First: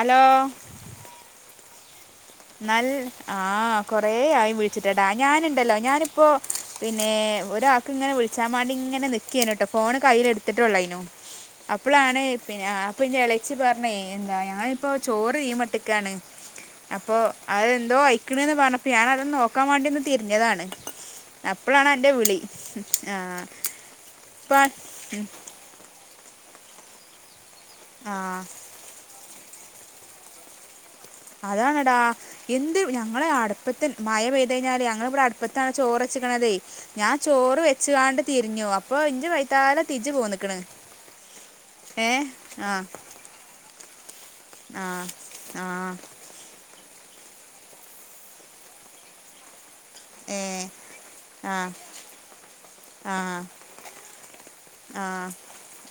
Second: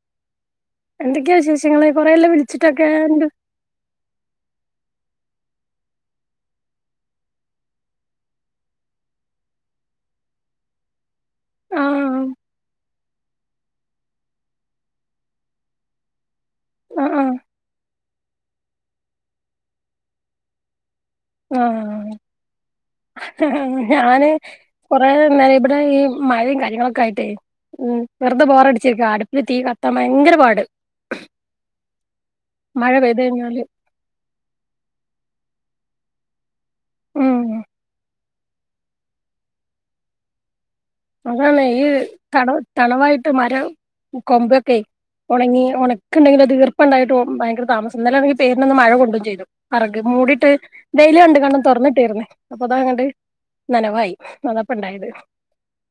Hello. എന്തൊക്കെയാ വിശേഷങ്ങള്? കൊറെയല്ലോ വിളിച്ചിട്ടൊക്കെ നല് എന്ത് ആഹ കൊറ ആയി വിളിച്ചിട്ട ടാ ഞാനുണ്ടല്ലോ ഞാനിപ്പോ പിന്നെ ഒരാക്ക ഇങ്ങനെ വിളിച്ചാൻ വേണ്ടി ഇങ്ങനെ നക്കന കേട്ടോ ഫോണ് കയ്ൽ എടുത്തിട്ടള്ളായിനോ അപ്പോളാണ് ആഹ് പിന്നെ അപ്പൊ എന്റെ ഇളച്ച്ി പറഞ്ഞേ എന്താ ഞങ്ങാനിപ്പോൊ ചോറ് തീ മട്ടിക്കാണ് അപ്പൊ ആഹ് ആഹ് അതെന്തോ അയക്കണന്ന് പറഞ്ഞപ്പോ ഞാാന അത് നോക്കാൻ വേണ്ടിന്ന് തിരിഞ്ഞതാണ് അപ്പോഴാണ് എൻ്റെ ആഹ വിളി ആ ഞാന് ഇപ്പം കൊറെന്ന ഇവിടെ ഈ മഴയും കാര്യങ്ങളൊക്കെ ആയിട്ടേ ഉ ആ വെറുതെ ബോറടിച്ചിരിക്ക അടുപ്പില് തീ കത്താൻ ഭയങ്കര പാട് അതാണടാ എന്ത് മഴ പെയ്ത് ഞങ്ങള് കഴിഞ്ഞാല് അടുപ്പത്തിൽ മഴ പെയ്ത കഴിഞ്ഞാല് ഞങ്ങള ഇവിടെ അടുപ്പത്താണ് ചോറ് േ ഞാൻ ഉം ചോറ് വെച്ചുകാണ്ട് തിരിഞ്ഞു അപ്പോൊ ഇഞ്ച വൈത്താലം തിജു പോ നിിക്കണ് അതാണ് ഈ തണവ തണവായിട്ട് മരം കൊമ്പൊക്കെ ആ ഉണങ്ങി ആ ഉണക്ക ഉണ്ടെങ്കിൽ അത്ർ ഇപ്പ ഉണ്ടായിട്ട് ഭയങ്കര താമസംല്ലെിൽ പേരിൽൊന്ന് മഴ കൊണ്ടും ചെയ്തു അറക് ഏ മൂടിയിട്ട് ഡെയിലി കണ്ട് ആ കണ്ടൻ തുറന്നിട്ടിരുന്നേ അപ്പൊതാ അങ്ങ് ആ ആ നനവായി നന്നപ്പ ആ ഉണ്ടായത്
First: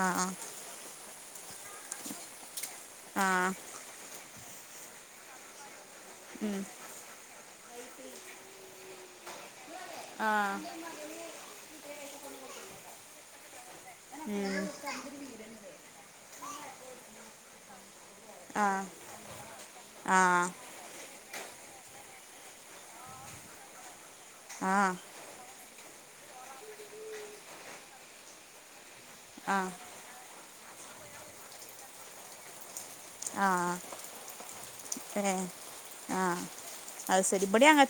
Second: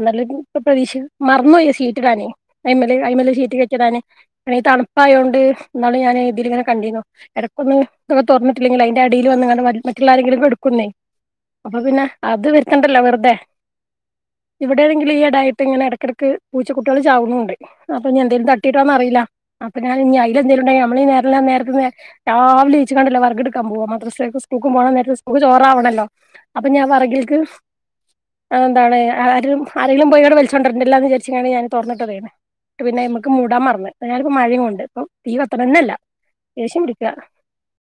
ആ നല്ലരു ഇ പ്രതീക്ഷ മറന്നു പോയ ചീറ്റിടാനേ അല് ആ ആ അമല്െ സീറ്റ കെച്ചിടാന് അെ ഈ തണുപ്പായയത്ോണ്ട് എന്നാണ് ഞാൻ ഇതില ഇങ്ങനെ കണ്ടിന്നോ ഇടരക്കൊന്നും ഇങ്ങ ത തുറന്നിട്ടില്ലെങ്കിൽ അതിന്റെ അടിൽ വന്ന്ങ്ങ മറ്റുള്ള ആരെങ്കിലും എടുക്കുന്നേ അപ്പൊ പിന്നെ അത് വർക്കണ്ടല്ലോ വെറുതെ ഇവിടെണെിലും ഈ ഇടായിട്ട് ഇങ്ങനെ ഇടക്കിടക്ക് പൂച്ചുട്ടികൾ ചാവുന്നുുംണ്ട് അൊ ഞാ എന്തേലും തട്ടിട്ടോന്ന് അറിയില്ല അപ്പ ഞാ ഇനി അയി ആ എന്തങ്കുംണ്ടങ്ക നമ്മള നേ നേരത്തെ രാവിലെ ഇച്ചു കണ്ടല്ലോ വർക്ക് എടുക്കാൻ പോവാ മാത്ര സ്ൂക്ക പോകണം നേര ആ സ്കൂക്ക് ചോറാവണല്ലോ അപ്പൊ ഞാൻ പറകിൽക്ക് എന്താണ് ആരും ആരെങ്കിലും പോയിോടെ വലിച്ച കണ്ടണ്ടല്ലാന്ന്ചാരിച്ചാണ് ഞാൻ തന്നിട്ട്റിയുന്നത് പിന്നെ നമ്മുക്ക് ആ മൂടാൻ ആ മറന്ന്ു കാലിപ്പ മഴയും കൊണ്ട് ഇപ്പൊ തീ ഏ പത്തണന്നല്ല ശേശം പിടിക്കുക െയണ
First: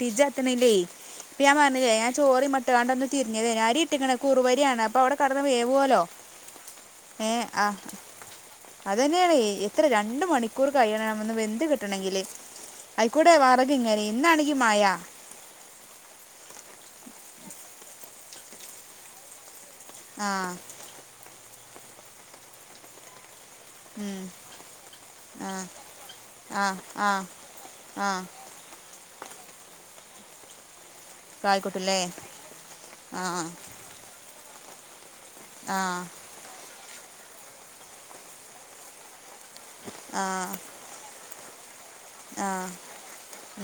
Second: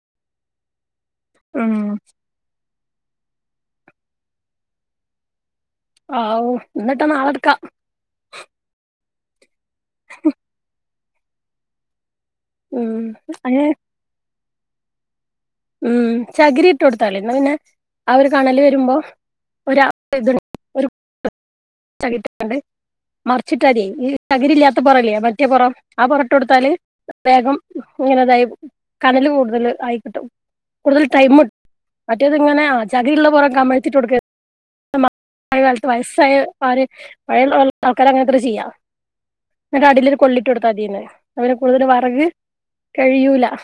പിജത്തല്ലേഞാൻ ഉം പറഞ്ഞ ഞാൻ ചോറി മ ഇാണ്ടന്ന് തിരിത്ോരി ഇട്ടി കുറുവരിയാണ് അപ്പോ അവിടെ കടന്ന പോല്ലോ ആവൂ എന്നിട്ടാ ഏ നാളെ എടുക്കാം അത് തന്നെയാണ് എത്ര രണ്ട് മണിക്കൂർ കഴിയണമന്ന് വെന്ത് കിട്ടണമെങ്കിൽ ഉം ആയിക്കൂടെ അങ്ങനെ വറക ഇങ്ങനെ ഇന്നാണെങ്കി മായ ഉം ചകിരി ഇട്ട് കൊടുത്താലേ എന്നാ പിന്നെ അവര് കണല് വരുമ്പോ ഒണ്ട് ആ ചിട്ടത ഈ ഉം, തകിരില്ലാത്ത പുൊറല്ലേ മറ്റേ ആ പുൊറം ആ ആ പുൊറട്ടെടുത്താല് ആ വേഗം ആ ഇങ്ങനെതായ കനല് കൂടുതൽ ആയി കിട്ടും കൂടുതൽ ടൈം കായിക്കോട്ടല്ലേ മറ്റേത് ഇങ്ങനെ ആ ചകിയുള്ള പോരെ കമഴത്തിട്ട കൊടുക്ക ആ കാലത്ത് വയസ്സായ ആര് പഴയള്ള ആൾക്കർ അങ്ങനെത്ര ചെയ്യാം അടലൊരു ആ കൊള്ളിട്ട് കൊടുത്താൽ മതിീന്ന് അവന് കൂടുതൽ വറക് ആ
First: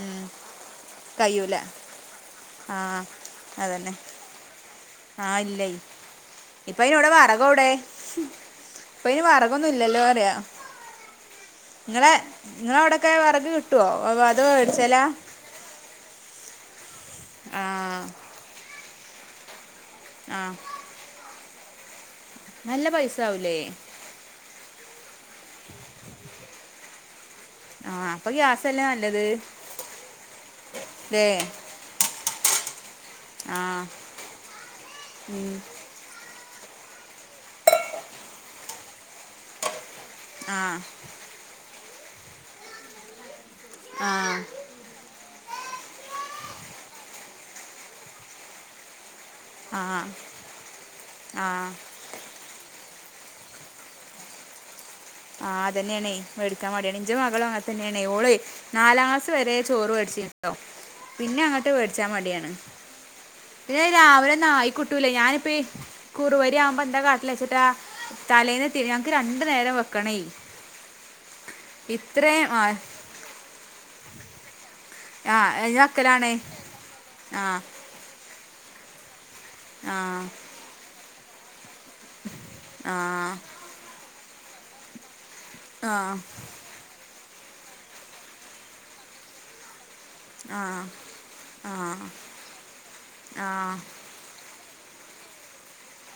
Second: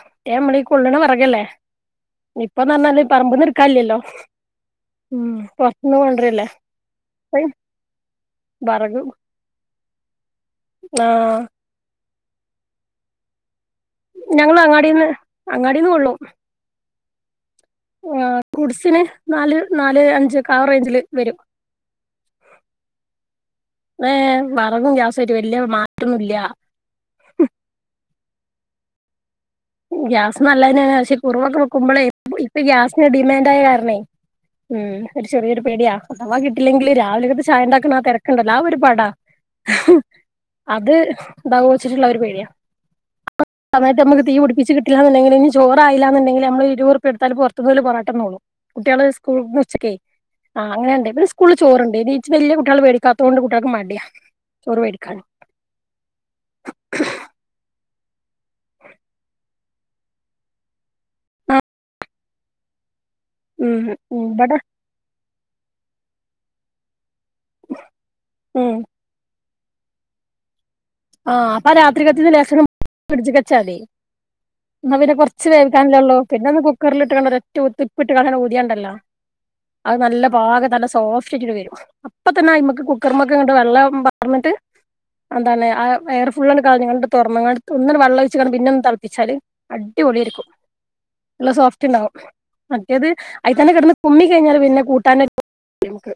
ഉം, മളി കൊള്ളണ വറകല്ലേ കഴിയൂല ഇപ്പൊ ആ നന്നല് പറമ്പ് അതന്നെ നിർക്കല്ലല്ലോ ആഹ് ഇല്ല ഇപ്പ ഇനോടെ അപ്പ വറകോടെ ഇപ്പൊ ഇനി വറകൊന്നും ഇല്ലല്ലോ പറയാ ആഹ് ഇങ്ങളവിടൊക്കെ വിറക് കിട്ടുവോ അ അതൊ ഞങ്ങള് വേടിച്ചലാ. അങ്ങാടിന്ന് അങ്ങാടിന്ന് ആ ഗുഡ്സിന് നാല് നാല് അഞ്ച് ആഹ് ഒക്കെ ആ റേഞ്ചില് വരും. നല്ല പൈസ ആവുലേ. വെറെകും ഗ്യാസുആയിറ്റ് വല്യ മാറ്റൊന്നില്ല. ആഹഹ് അപ്പൊ ഗ്യാസല്ലേ നല്ലത് ഗ്യാസ് നല്ലതന്നെയാണ് പക്ഷേ ല്ലേ കുറവൊക്കെ വെക്കുമ്പോളെ ഇപ്പ ഗ്യാസ് ന് ഡിമാന്റായ ആഹ് കാരണേ ഉം ഒരു ചെറിയൊരു പേടിയ അഥവാ കിട്ടില്ലെങ്കില് രാവിലകത്തെ ചായ ഉണ്ടാക്കുന്ന ആ തിരക്കുണ്ടല്ലോ ആ ഒരു പടാ ഹ് ഹ് ആഹ് അത് ഇണ്ടാകൂ വെച്ചിട്ടുള്ള ഒരു പേടിയാ ആ സമയത്ത് നമുക്ക് തീ ആഹ് പിടി കിട്ടില്ലാന്നുണ്ടെങ്കിൽ ഇ ചോറായില്ലാന്നുണ്ടങ്കിൽ നമ്മൾ ഇരുപറുപ്പ്യ കൊടുത്താൽ പുറത്തുന്ന് ഓല് പൊറാട്ടന്നോളും. കുട്ടികള് സ്കൂൾന്ന് ഉച്ചക്കെ ആഹ് ആ അങ്ങനെയുണ്ട് ഇബലെ സ്കൂളിൽ ആഹ് ചോറുണ്ട് ഇനി ഇച്ചി വലിയ കുട്ടികൾ വേടി കാത്തോണ്ട് കുട്ട്യേൽക് മടിയ ചോർ വേടി ആഹ് തന്നേണയ് വേടിക്കാൻ മടിയാണ്. ഇഞ്ച മകളും അങ്ങനത്തന്നെ അതെന്നെനായ്‌ ഓളെയ് നാലാളാസ് വരെ ചോറ് വേടിച്ചീന്നൂട്ടോ പിന്നെ അങ്ങോട്ട് വേടിച്ചാ മടിയാണ്. പിന്നെ ഉം രാവിലെ ഇവിടെ നായിക്കുട്ടൂലേ ഞാനിപ്പ കുറുവരി ആവുമ്പോ എന്താ ല്ലച്ചേട്ടാ തലേന്ന് ഉം ഇത്തിരി ഞങ്ങക്ക് രണ്ടു നേരം വെക്കണേ. ആഹ് അപ്പൊ രാത്രികത്തിന്ന് ഇത്രയും ആ ലേഷം ഫ്രിഡ്ജിക്ക് വെച്ചാ മതി. എന്നാ പിന്നെ ആ കുറച്ച് ഇനി വേവിക്കാനില്ലേ ഉള്ളു. വെക്കലാണേ പിന്നെ ഒന്ന് കുക്കറിലിറ്റങ്ങാണ്ട് ഒര് ആ ഒറ്റ ഊത് ഉപ്പിട്ടിങ്ങാണ്ട് ഊതിയാണ്ടല്ലോ. ആ അത് നല്ല പാകത് നല്ല സോഫ്റ്റായിട്ട് വരും. അപ്പതന്നെ അയിമ്മക്ക് ആ കുക്കറമൊക്കെ വെള്ളം പാ പാർന്നിട്ട് എന്താണ് ആ എയർഫുള്ളങ്ങട്ട് കളഞ്ഞിഞ്ഞിങ്ങാണ്ട് തുറന്നിങ്ങാണ്ട് ഒന്നങ്ങട് വെള്ളൊഴിച്ചിങ്ങാണ്ട് പിന്നൊന്ന് തളപ്പിച്ചാല് അടി അടിപൊളിയായിരിക്കും. ആ നല്ല സോഫ്റ്റ് ഉണ്ടാകും. മറ്റേത് ആ അയിൽ തന്നെ കിടന്ന് കുമ്മി കഴിഞ്ഞാൽ പിന്നെ കൂട്ടാൻ [inaudible] ങ്ങട്ട്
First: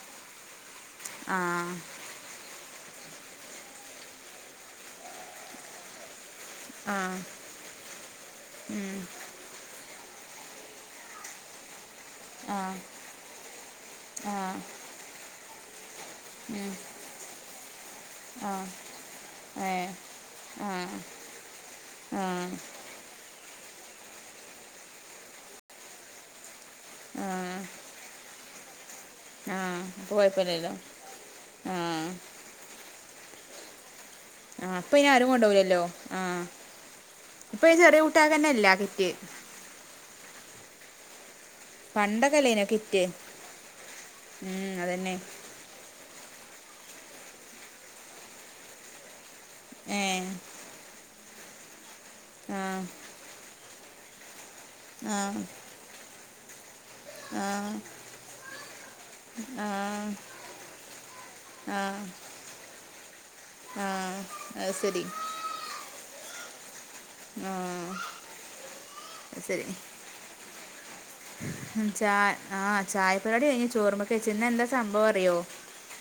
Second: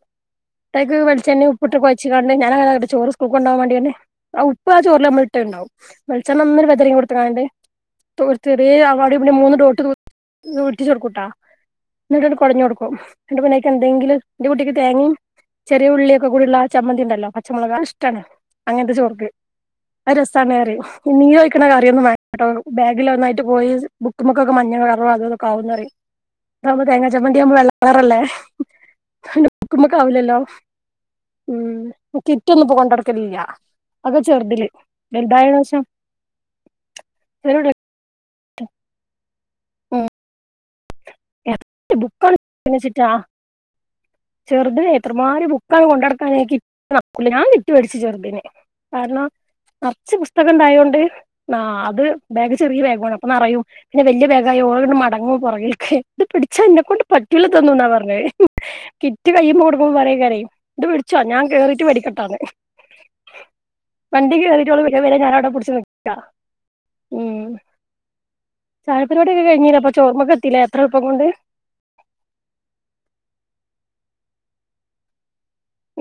അയ്ക്ക് ആ വെളിച്ചെണ്ണി ഉപ്പിട്ട് കുഴച്ചിങ്ങാണ്ട് ഞാനങ്ങനെ അങ്ങട്ട് ചോറ് സ്കൂൾക് കൊണ്ടാവാൻ വേണ്ടിന്നെ ആ ഉപ്പ് ആ ചോറ് നമ്മള് ഇട്ട ഇണ്ടാവും വെളിച്ചെ വെളിച്ചെണ്ണ ഒന്ന് വെതറി ആ കൊടുതുങ്ങാണ്ട് [inaudible] ഉം പിന്നെ മൂന്ന് ഡോട്ട് ഒന്ന് ഉറ്റിച്ചോട്ക്കുട്ടോ ന്നിട്ട് ഒന്ന് ആ കോടഞ്ഞൊടുക്കും ന്നിട്ട് പിന്നെ അയിക്ക് എന്തെങ്കിലും ആ ന്റെ കുട്ടിക്ക് തേങ്ങീ [inaudible] ഉള്ളിയൊക്കെ കൂടിള്ള ആ ചമ്മന്തിണ്ടല്ലോ പച്ചമുളകാ ഇഷ്ടമാണ് ആ അങ്ങനത്തെ ചോർക്ക് ഏ അത് ആ രസാണ്പറിം നീരോലിക്കുന്ന കറിയൊന്നും ആ ആ വേണ്ടാട്ടോ ബാഗിലൊന്നായിട്ട് ട്ട് പോയി ബുക്ക്മക്കൊക്കെ മഞ്ഞ കറ അതും ഇതൊക്കെ ആവുന്ന് പറയിം. അതാകുമ്പോ തേങ്ങാ ആ ചമ്മന്തിയാവുമ്പോ വെള്ളകളറല്ലേ ഓന്റെ അപ്പൊ ബുക്ക്മക്കാവില്ലല്ലോ കുഴപ്പമില്ലല്ലോ ആ ഉം കിറ്റൊന്നും ഇപ്പൊ കൊണ്ട് നടക്കലില്ല. ആഹ് ഇപ്പൊ അയിന് ആരും കൊണ്ടോവില്ലല്ലോ ആഹ് ഇപ്പൊ അയിന് ചെറിയ കു ട്ടകനല്ല കിറ്റ് [unintelligible] ബുക്കാണ് പണ്ടൊക്കെ അല്ലേനോ [inaudible] കിറ്റ് ഉം ചെറുതെ അതന്നെ എത്രമാതിരി ബുക്ക കൊണ്ടട [inaudible] നടക്കൂല ഞാൻ കിറ്റ് വേടിച്ചു ചെറുതിന് കാരണം ഏ നറച്ച് പുസ്തകം ഉണ്ടായോണ്ട് ന്നാ അത് ബേഗ് ആ ചെറിയ ബേഗുമാണ് അപ്പ നറയും. പിന്നെ വലിയ ബേഗ് [inaudible] ഓളിങ്ങട്ട് ആ മടങ്ങും പുറകിൽക്ക് ഇത് പിടിച്ചാന്നെക്കൊണ്ട് ആ പറ്റൂലതൊന്നും ന്നാ പറഞ്ഞത് കിറ്റ് കയ്യിമ്മേ ആ കൊടുക്കുമ്പോ പറേകരെയ് ഇത് വിടിച്ചോ ഞാൻ ആ കേറീട്ട് വെടിക്കട്ടാന്ന്. ആ വണ്ടിക്ക് അത് കേയറിയിട്ടോള് [inaudible] ഞാനവടെ പിടിച്ചുനിക്കാം ആഹ് ചായപ്പരിപാടിയൊക്കെ കഴിഞ്ഞിലേ അപ്പൊ ചോർമ്മക്കെത്തിലേ ഇത്ര എളുപ്പം കൊണ്ട് എയ് ചോർമ്മ ചേച്ചി ന്നെന്താ സംഭവം അറിയോ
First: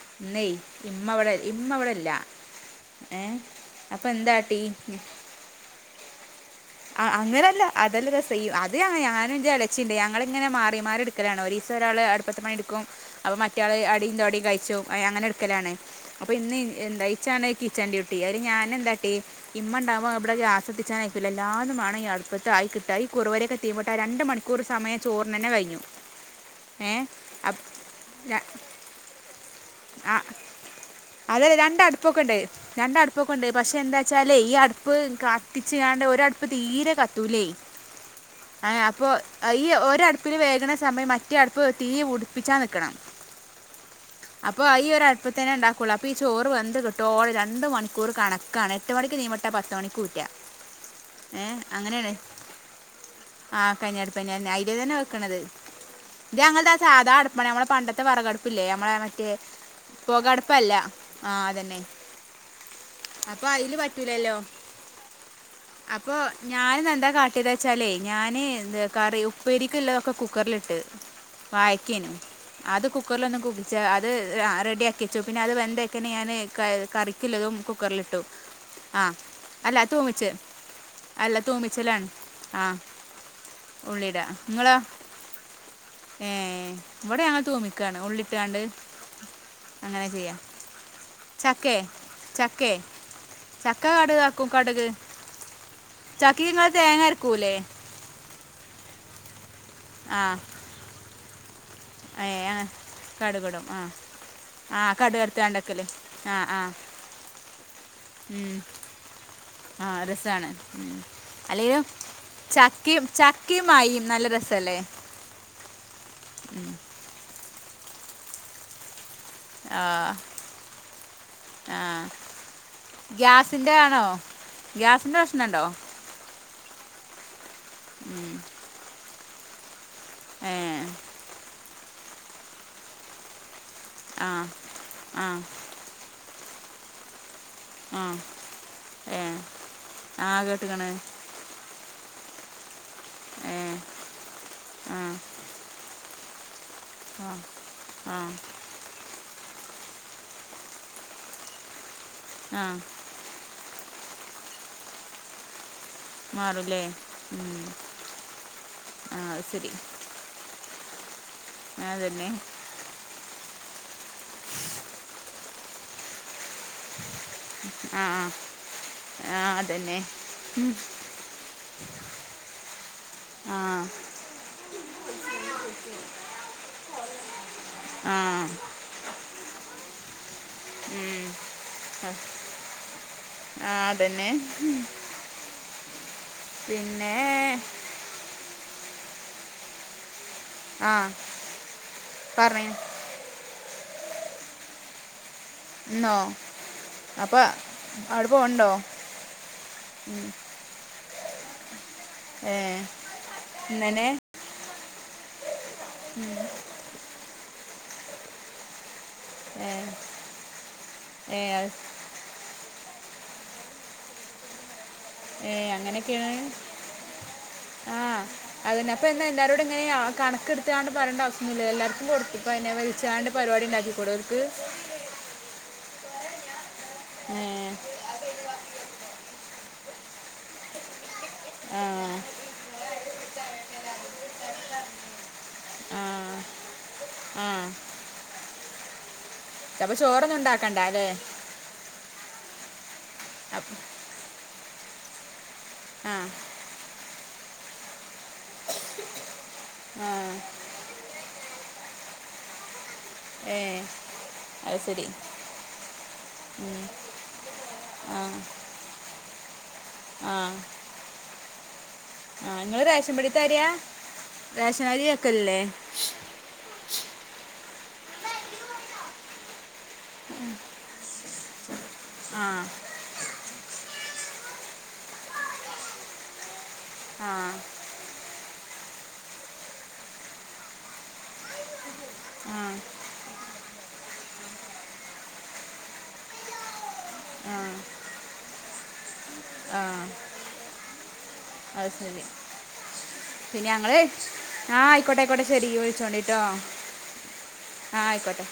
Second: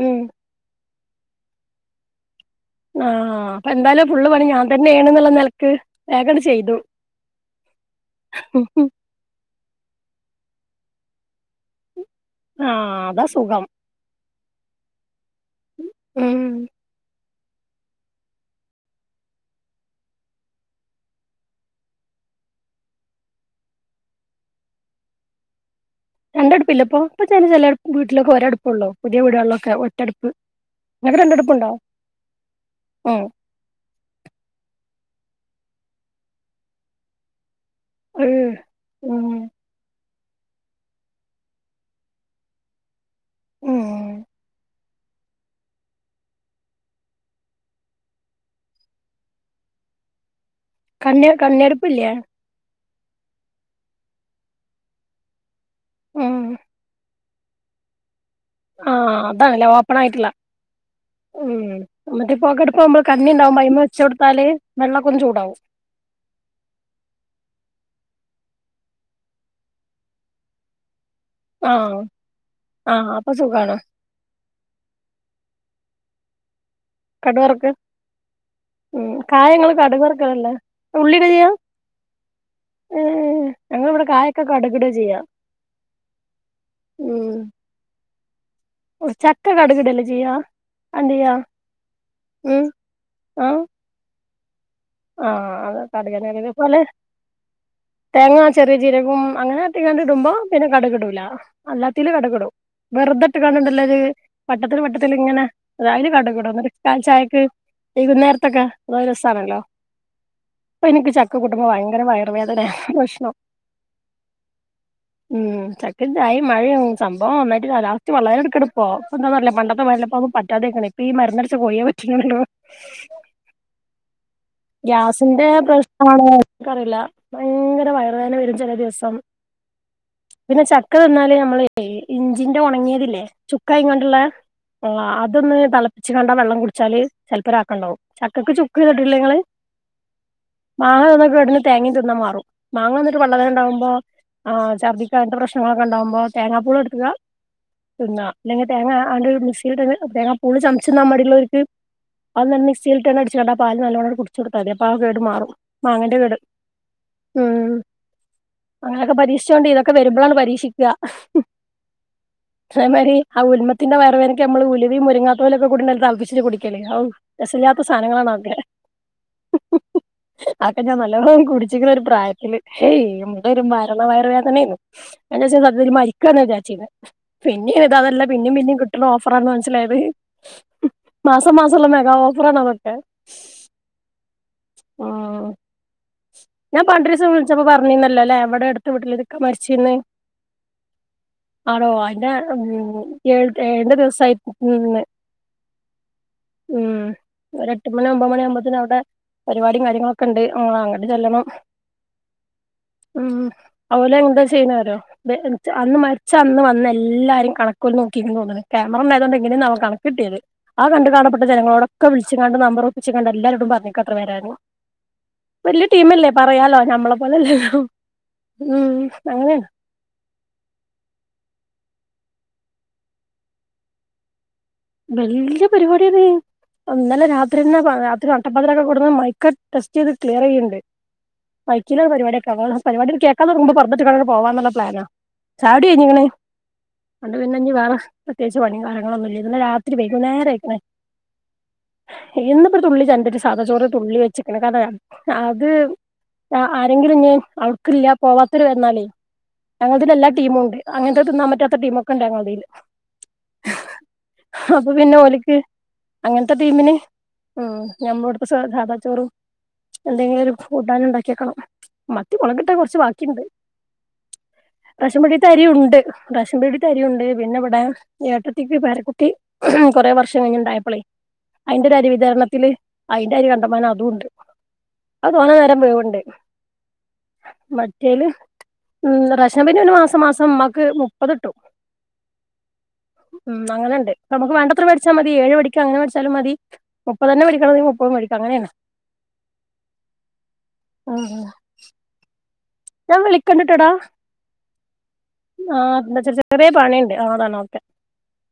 ഉം ന്നേയ് ഇമ്മവിടെ ഇമ്മ ഇവടെല്ല ആആആഹ് അപ്പൊ എന്തായാലും ഫുള്ള് പണി ഞാൻ ടീ തന്നേണ്ന്ന്ള്ള നിലക്ക് വേഗങ്ങട്ട് ചെ ആ അങ്ങനല്ല അതല്ല രസയ് അത് ഞാനൻ ഞാനെന്റെ എളേ ച്ചിണ്ട് ഞങ്ങിങ്ങനെ മാറി മാറി ഇടുക്കലാണ്. ഒരീസം ഒരാള് അടുപ്പത്ത് പണിട്ക്കും ആഹ് അതാ അപ്പൊ സുഖം മറ്റാള് അടീം തൊടീം കയി ച്ചും. അ അങ്ങനെ എടുക്കലാണ്. അപ്പൊ ഉം ഇന്ന് എന്താ ഇച്ചാണ് കിച്ചൻ ഡ്യൂട്ടി. അതിന് ഞാൻ എന്താട്ടീ ഇമ്മ ഇണ്ടാവോ അവിടെ ഗ്യാസതിച്ചാൻ അയക്കുലല്ല് എല്ലാതും മാണം ഈ അടുപ്പത്ത് ആയി കിട്ടാൻ. ഈ കുറവരിഒക്കെ തീമട്ടാ രണ്ട് മണിക്കൂർ സമയം ചോറിനെന്നെ കഴിഞ്ഞു. ഏ രണ്ടടുപ്പില്ലപ്പോ. ഇപ്പ ചെല അപ് ചെല വീട്ടിലൊക്കെ ര- ഒരടുപ്പള്ളോ പുതിയ വീടുകളിലൊക്കെ ഒറ്റടുപ്പ് നിങ്ങക്ക് അതെ രണ്ടടുപ്പുണ്ടോ രണ്ട് അടുപ്പൊക്കെ ഉണ്ട് രണ്ട് ഉം അടുപ്പൊക്കെ ഉണ്ട് പക്ഷെ എന്താച്ചാല് ഈ അടു ഇപ്പ് കത്തിച്ച്ങ്ങാണ്ട് ഒരടുപ്പ് തീരെ കത്തൂലെയ്. ഏഹ് ഏ അപ്പൊ ഉം ഈ ഒരടു പ്പില് വേഗണ സമയം മറ്റേ അടുപ്പ് തീ ഉടിപ്പിച്ചാ നിക്കണം ഉം അപ്പൊ ഈ ഒരടുപ്പത്തന്നെ ഇണ്ടാക്കുള്ളൂ. അപ്പൊ ഈ ചോറ് വെന്ത് കിട്ടോളം രണ്ട് മണിക്കൂർ കണക്കാണ് എട്ട് മണിക്ക് തീമ ഇട്ട പത്തുമണിക്ക് ഊറ്റ കണ് കണ്ണെടുപ്പില്ലേ ആഹ് കനി അടുപ്പ് തന്നെ അയില് തന്നെ വെക്കണത് ഉം ഇത് ഞങ്ങടെ സാധാ അടുപ്പ് മ്മളെ ഞമ്മളെ പണ്ടത്തെ വെറകെടുപ്പില്ലേ ഞമ്മളെ ല്ല ഓപ്പൺ ആയിട്ടല്ല ആ ഉം അതന്നെ [unintelligible] കണ്ണി അപ്പോൾ ഉണ്ടാവ്പോ അതിൽ അയ്മേ വെച്ചു പറ്റൂലല്ലോ കൊടുത്താല് വേം വെള്ളൊക്ക ചൂടാവും അപ്പൊ ഞാനന്ന് എന്താ കാട്ടിയത് വച്ചാലേ ഞാന് ത് കറി ഉപ്പേരിക്കുള്ളതൊക്കെ കുക്കറില് ഇട്ട് ആഹ് വായക്കാനു അത് ആഹ് കുക്കറിൽ അപ്പൊ ഒന്ന് കുകിച്ച സുഖാണ് അ റെഡി ആക്കിച്ചു പിന്നെ അത് വെന്തക്കെനെ ഞാൻ കടുക് കറിക്ക്‌ള്ളതും വറുക്ക് കുക്കറിലിട്ടു ആ ഉം കായങ്ങൾ അല്ല കടുക് തൂമിച്ച് വറക്കല്ണ്ടൊ ഉള്ളി ഇടുക ചെയ്യാ ആഹ് ഏഹ് ഞങ്ങളിവിടെ ഉള്ളീടാ കായൊക്കെ ങ്ങളൊ കടുകിടാ ചെയ്യാ ഏ ഇവ്ടെ ഞങ്ങൾ തൂമിക്കയാണ് ഉള്ളിട്ടാണ്ട് ഉം ചക്ക കടുക് ഇട്ല്ലേ അങ്ങനെ ചെയ്യാ ചെയ്യാം അന്തേയ്യ് ചക്കേ ഉം ചക്കേ ആഹ് ചക്ക കട് ആഹ് അതൊ കട്ക് ന്നെ ഇടല് ചക്കയ്ക്ക് ഇതേ നിങ്ങൾ പോലെ തേങ്ങ അരക്കൂലേ തേങ്ങാ ചെറിയ ജീരകം അങ്ങനെ ട്ടിങ്ങാണ്ട് ആ ഇടുമ്പോ പിന്നെ കട്കിടൂല അല്ലാത്തില് ഏ കട്കിടും ആ വെറുതെ ട്ട്ങ്ങാണ്ട് കടുകടും ആ ണ്ടല്ലോ ഒര് ആ വട്ടത്തില് വട്ടത്തില് കടുക് എടുത്ത് ഇങ്ങനെ കണ്ടക്കല് അതായല് ആ കട്ക് ഇടും ആ ഇട്ടാ ചായക്ക് വൈകുന്നേരത്തൊക്കെ അത് രസാണല്ലോ ആഹ് രസമാണ് ഇപ്പൊ ഉം എനിക്ക് ചക്ക കൂട്ടുമ്പോ ഭയങ്കര വയറുവേദന അല്ലെങ്കിലും പ്രശ്നം ചക്കിം മാങ്ങിമം നല്ല രസല്ലേ ഉം ചക്കേം ചായിം മഴെയും സംഭവം ഒന്നായിട്ട് കാലാവസ്ഥ വളരെ എടുക്കെടുപ്പോ എന്താന്നറിയില്ല ആ പണ്ടത്തെ വല്ലപ്പോ പറ്റാതായ്ക്ക്ണ് ‌ ഇപ്പ ഈ മര്ന്നടിച്ച കോഴിയെ പറ്റുന്നോള്ളൂറോ ന്റെ ആണോ ഗ്യാസിൻ്റെ ഗ്യാസിന്റെ പ്രശ്നമുണ്ടോ പ്രശ്മാണ് ഇനിക്കറിയില്ല ഭയങ്കര വയറു ഉം. വേന വരും ചില ദിവസം ഏ പിന്നെ ചക്ക തിന്നല് നമ്മള് ഇഞ്ചിന്റെ ഒണങ്ങിയതില്ലേ ചു കൈ കണ്ടുള്ള ആ ആ അതൊന്ന് തിളപ്പിച്ച് കണ്ടാ വെള്ളം കുടിച്ചാല് ചെലപ്പംരാക്കണ്ടാവും ആ ചക്കക്ക് ചുക്ക് ഏ തിന്നിട്ടില്ലെങ്ങള് ആ കേട്ടുക്കണ് മാങ്ങ തിന്ന കേടിന് തേങ്ങി തി ന്ന മാറും മാങ്ങ തിന്നിട്ട് ഏ വെള്ളതണ്ടാവുമ്പോ ആ ഛർദിക്ക പ്രശ്നങ്ങളൊക്കെ ഉണ്ടാകുമോ തേങ്ങ പുളെടുക്ക ആ ആ തിന്ന അല്ലെങ്കി തേങ്ങ ആയിന്റെ ഒര് മി മിക്സിട്ട് തന്നെ തേങ്ങ പുള് ചമച്ച് മടിള്ളർക്ക് അത് ആ തന്നെ മിക്സിയിലിട്ട് അടിച്ചു കാണ്ട് പാല് നല്ലോണം ച്ച്കൊടുത്താ തി അപ്പൊ ആ കേട് മാറും മാങ്ങേന്റെ കേട് മാറൂല്ലേ ഉം അങ്ങനൊക്കെ ആ അത് പീക്ഷിച്ചുകൊണ്ട് ശരി ഇതൊക്കെ വരുമ്പോഴാണ് പരീക്ഷിക്കുക അതന്നെ അതേമാതിരി ആ ഉൽമത്തിന്റെ വയവേനക്ക് നമ്മള് ഉലുവയും മുരിങ്ങാകൊല് ഒക്കെ കൂടി നല്ല തൽപിച്ച് കുടി ക്കല് രസഇല്ലാത്ത സാധനങ്ങളാണോ ആഹ് അതെന്നെ ആക്കെ ഞാൻ നല്ലം കുടിച്ചിക്ക്‌ണ് ഒരു പ്രായത്തില് ഏയ് എന്തൊരു ആ മരണ വയറ് വേദനയാരുന്നു എന്നാച്ചാല് സത്യത്തിൽ മരിക്കന്നാ വിചാരിച്ചിന്നെ പിന്നിം ഇത് ആ ഇതിദല്ല പിന്നിം പിന്നിം കിട്ടണ ഓഫറാന്ന് മനസ്സിലായത് ഉം. മാസം മാസം ഒള്ള മെഗോഓഫറാണ് അതൊക്കെ ഇതന്നെ ഉം ഞാൻ പണ്ട് ഒരീസം വിളിച്ചപ്പോ പറഞ്ഞിന്നല്ലോ അല്ലേ ഇവ്ടെ അടുത്ത് വീട്ടിലെ ഒരിക്ക മരിച്ചിന്ന് ആ ആണോ അയിന്റെ ഉം പറഞ്ഞു ഏഴ് ഏഴിന്റെ ദിവസായിന്ന് [unintelligible] എന്നോ ഉം അപ്പൊ ഒര് എട്ട് മണി അവിടെ ഒമ്പത് പോകണ്ടോ മണിയാവകുമ്പത്തിന് അ ഇവിടെ പരിപാടിയും കാര്യങ്ങളൊക്കെ ഇണ്ട് അങ്ങ അങ്ങട്ട് ചെല്ലണം ഏ ഉം ഇന്നനെ അവല് എന്താ ചെയ്യണെ അറിയോ ബെ അന്ന് മരിച്ച അന്ന് വന്നെ എല്ലാരും കണക്ക്‌ഓല് നോക്കിക്ക്ണ് തോന്നണ് ക്യാമറണ്ടായതുകൊണ്ട് ഏ എങ്ങനെയാന്നാവോ കണക്ക് കിട്ടിയത് ആ കണ്ട് ഏ കാണപ്പെട്ട അത്- ജനങ്ങളോടൊക്കെ വിളിച്ച്ങ്ങാണ്ട് നമ്പർ ഒപ്പിച്ച് കണ്ട് എല്ലാരരോടും പറഞ്ഞിക്ക എത്ര വരാണ് ഏ വല്യ ടീമല്ലേ അങ്ങനെയൊക്കെയാണ് പറയാലോ ഞമ്മളെ പോലെ അല്ലല്ലോ ആ അതന്നെ അപ്പൊ എന്നാ എല്ലാരോടും ഇങ്ങനെ കണക്കെടുത്താണ്ട് പറയണ്ട ആ അവശ്യാം ഇല്ലല്ലോ എല്ലാർക്കും- കൊടുക്കുമ്പം അയിനെ വിളിച്ചാണ്ട് പരിപാടി ഉണ്ടാക്കിക്കൂടെ അവർക്ക് വല്യ പരിപാടിയന്നേ ഇന്നലെ ഏ രാത്രിന്നെ രാത്രി നട്ടപ്പാതിരാക്കൊക്കേ ഇവ്ട്ന്ന് മൈ ഒക്കെ ടെസ്റ്റെയ്ത് ക്ലിയറ് ചെയ്യ്ണ്ട് ആ മൈക്കിലാ പരിപാടിയൊക്കെ ആ പരിപാടി- [unintelligible] പർദ്ദട്ട്ക്കാണ്ട് പോവാനുള്ള പ്ലാനാ ചായുകുടി ആ കയിഞ്ഞങ്ങനെ- അതോണ്ട് ആ പിന്നെ ഇഞ്ഞി വേറെ പ്രത്യേകിച്ച് പണിം കാര്യങ്ങളൊന്നും ഇല്ലല്ലോ അപ്പൊ ഇത്തിരി ചോറൊന്നും വെയ്കുന്നേരയ്ക്ണ് ഉണ്ടാക്കണ്ട അല്ലേ ഇന്നിപ്പൊരു തുള്ളി [unintelligible] സാധാ അപ്പ- ചോറ് തുള്ളി വെച്ച്ക്ക്ണ് കാർണേ അത്‌ ആ അ അ എന്തെങ്കിലും ഇഞ്ഞി അവൾക്കില്യ പോവാത്തൊരു വന്നാലേ ആ ഞങ്ങൾതില് എല്ലാ ടീമുണ്ട് അങ്ങൻത്തെ തിന്നാൻ പറ്റാത്ത ടീമൊക്കെണ്ട് ഞങ്ങൾതീല്. ഏഹ് അപ്പൊ പിന്നെ ഓല്ക്ക് അങ്ങൻത്തെ ടീമിന് ഉം ആ ഞമ്മളിവ്ട്‌ത്തെ സാദാ ചോറും, ആ എന്തെങ്കിലൊരു കൂട്ടാനും ഇണ്ടാക്കിവെക്കണം മ ത്തി ആ മൊളകിട്ടേ നിങ്ങൾ കൊർച്ച് റേഷൻ പടി ബാക്കിണ്ട് തരിക റേഷൻ അരി റേഷംപീടേത്തെ വെക്കലില്ലേ അരി ഉണ്ട് റേഷംപീടെ ത്തെ അരി ഉണ്ട് പിന്നെ ഇവിടെ ഏട്ടത്തിക്ക് പേരക്കുട്ടി കൊറെ വർഷം കഴിഞ്ഞുണ്ടായപ്പളെ അതിന്റെ ഒരു അരി ആ വിതരണത്തില് ഐന്റരി ക ണ്ടമാനം അതൂണ്ട് അത് തോനെ നേരം വേവ്ണ്ട്. ആ മറ്റേല് ഉം റേഷൻ പീടേലരി മാസം മാസം ഇമ്മാക്ക് മുപ്പത്ട്ടും. ആ ഉം അങ്ങനെണ്ട്. നമുക്ക് വേണ്ടത്ര മേട്ച്ചാ മതി ഏഴ് മേടിക്ക അങ്ങന മേടാച്ചാലുമതി മുപ്പതന്നെ മേടിക്കണെങ്കി മുപ്പതും മേടിക്കാം അങ്ങനെണ്. ആഹ് [unintelligible] അത്ശെരി. ഞാൻ വിളിക്കണ്ട്ട്ടാട. ആഹ് ആയ്ക്കോട്ടെ ആയ്ക്കോട്ടെ ശെരി വിൾച്ചോണ്ടിട്ടോ ചെറിയ പണിണ്ട് ആഹ് അതാണ് ഓക്കെ ആഹ് ആയ്ക്കോട്ടെ.